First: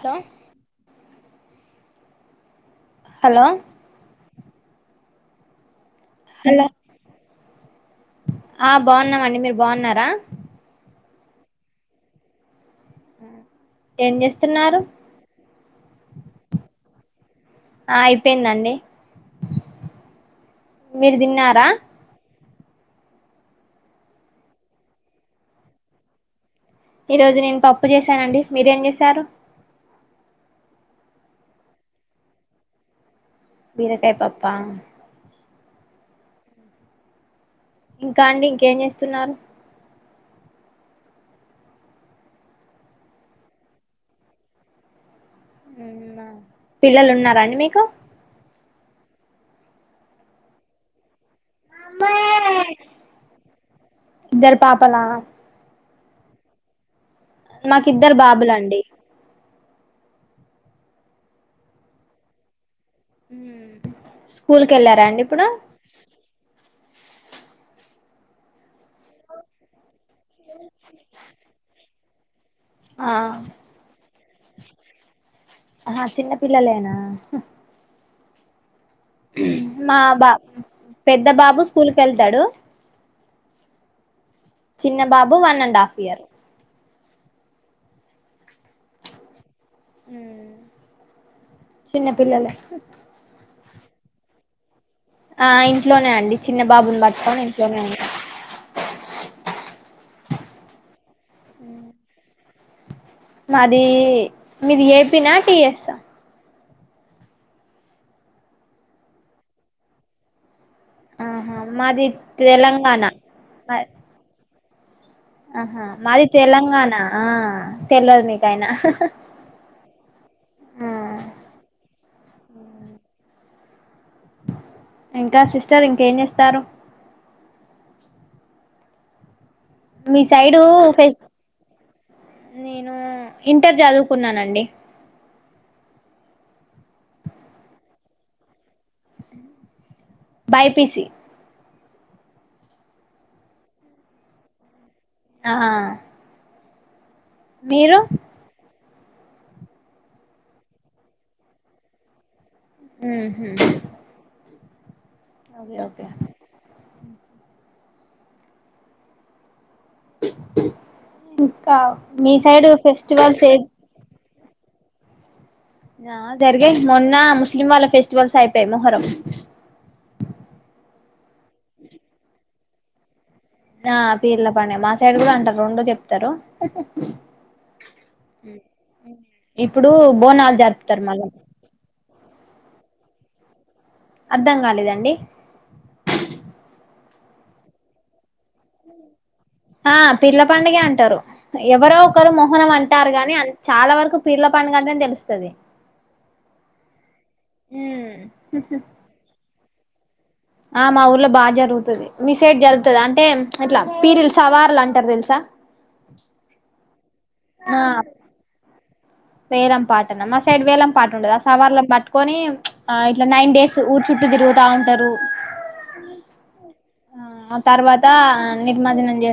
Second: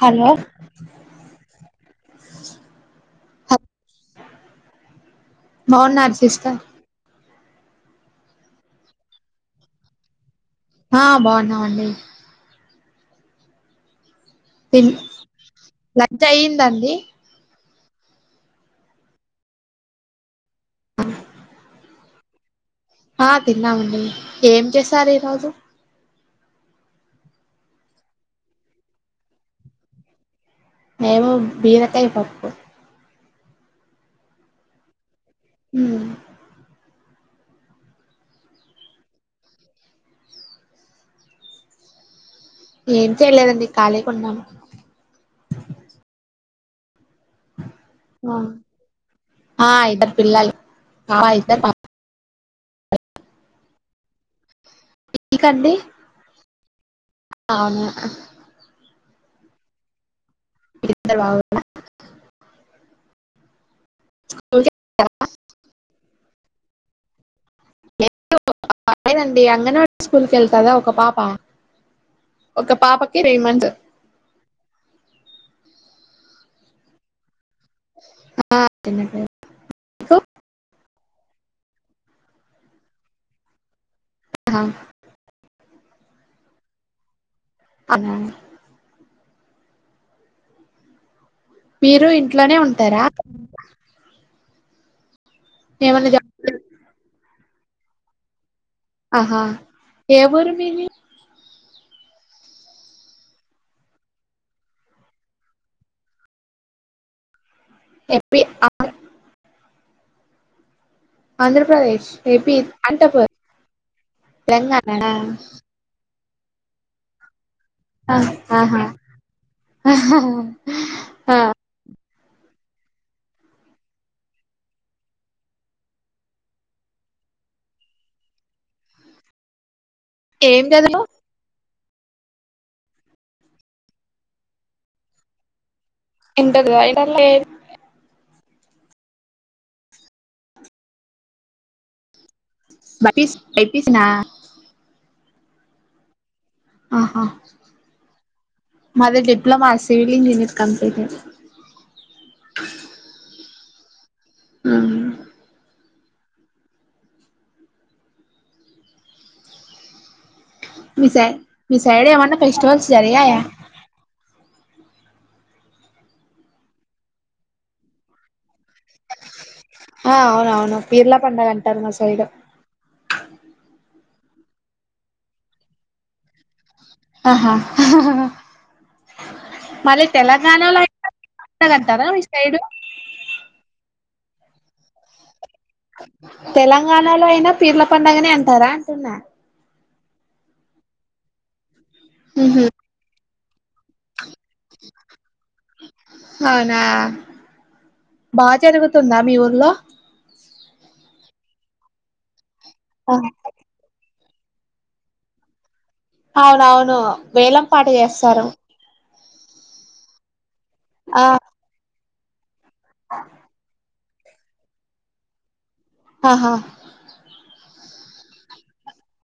Hello hello బావున్నార్ స hello ఆ బాన్నామండి మీరు బాన్నారా. హా బాన్నావండి. ఏం జెస్తున్నా లంచ్ అయిందాండి ఆ అయిపోయిందండి మీరు దిన్నారా ఆ తిన్నామండి ఏం చేశారు ఈ రోజు. ఈ రోజు నేను పప్పు చేశాను అండి మీరేం జేశారు మేము బీరకాయ పప్పు బీరకాయ పప్పా హమ్ ఇంకా అండి ఇంకేన్ జెస్తున్నారు. ఏం చేయలేదండి ఖాళీగున్నం పిల్లలు ఉన్నారండి మీకు ఆహ్ ఆ ఇద్దరు పిల్లలు ఆ ఇద్దరు పాప. ఇద్దరు పాపలా మీకండీ నాకిద్దరు బాబులండి. ఇద్దరు బాబులా. స్కూల్కెళ్లరా అండి ఇప్పుడు. లేదు పోలేదండి అంగన్వాడి స్కూల్కెళ్తదా ఒక పాప ఒక ఆ పాపకి త్రీ మంత్స్. ఆహా చిన్న పిల్లలేేనా. ఆ, చిన్న పిల్ల. మా మీకు? బా పెద్ద బాబు స్కూల్కేళ్తాడు. హా చిన్న బాబు వన్ అండ్ హాఫ్ ఇయర్. ఆహా మీరు చిన్న పిల్లలే ఇంట్లోనే ఉంటారా. ఆ ఏమన్నా ఇంట్లోనే జ అండి చిన్న బాబుని బట్కొని ఇంట్లోనే ఉంటా. ఆహా ఏ ఊరు మీది. మాదీ మీది ఏ పీ నా, టి ఎస్ ఆ ఏ పీ, ఆ ఆహా మాది ఆంధ్రప్రదేశ్ ఏ పీ, అంట తెలంగాణ పర్ తెలంగానేనా మాది తెలంగాణ ఆ ఆ తెల్వదు మీకైనా ఆహా, ఆ ఆ ఇంకా సిస్టర్ ఇంకేన్జెస్తారూ మీ సైడూ ఏం చదివావ్ ఫెస్ నేను ఇంటర్ జదుకున్నానండి. ఇంటర్ లా రాయ్ టాట్ లే బై పి సి బైయిస్, బై పీ సీ నా ఆహ ఆహా మీరు మాది డిప్లమా సివిల్ ఇంజనీర్ కంప్లీటే ఊహు ఆ ఓగే ఓకే మీ సై మీ ఇంకా సైడ్ మీ ఏమన్నా సైడ్ ఫెస్టివల్స్ జరిగాయా ఫెస్టివల్స్ ఏ ఆ జరిగాయ్ మొన్న ముస్లిం వాళ్ళ ఫెస్టివల్స్ అయిపోయాయి మొహరం ఆ అవునవును పీర్లా పండగ అంటారు మా సైడ్ ఆ పీర్ల పనే మా సైడ్ గూడా అంటారు రొండు చెప్తారు ఇప్పుడు మళ్ళీ బోనాలు తెలంగాణ జరుపుతారు మళ్ళ టదంటారా మీ సైడు అర్థం గాలేదండి తెలంగాణలో అయినా పీర్ల పండగనే అంటారా అంటున్నా ఆ పీర్ల పండగే అంటారు ఎవరో ఒకరు ఉహు మొహర్రం అంటారు గాని చాలా వరకు పీర్ల పండగంటని తెలుస్తది అవునా ఉమ్ టుందా మీ ఊర్లో ఆ మా ఊర్లో బా జరుగుతది మీ సైడ్ జరుగుతది ఆ, అంటే అట్ల పీరలు సవార్లు అంటారు దెలుసా అవునవును వేలం పాట ఆ చేస్తారు వేలం పాటన మా సైడ్ వేలం పాటుండదు ఆ సవార్లని బట్టుకోని ఆ ఇట్ల నైన్ డేస్ ఊరు చుట్టూ తిరుగుతా ఉంటారు ఆహా ఆ తర్వాత నిర్మజ్జనం చేస్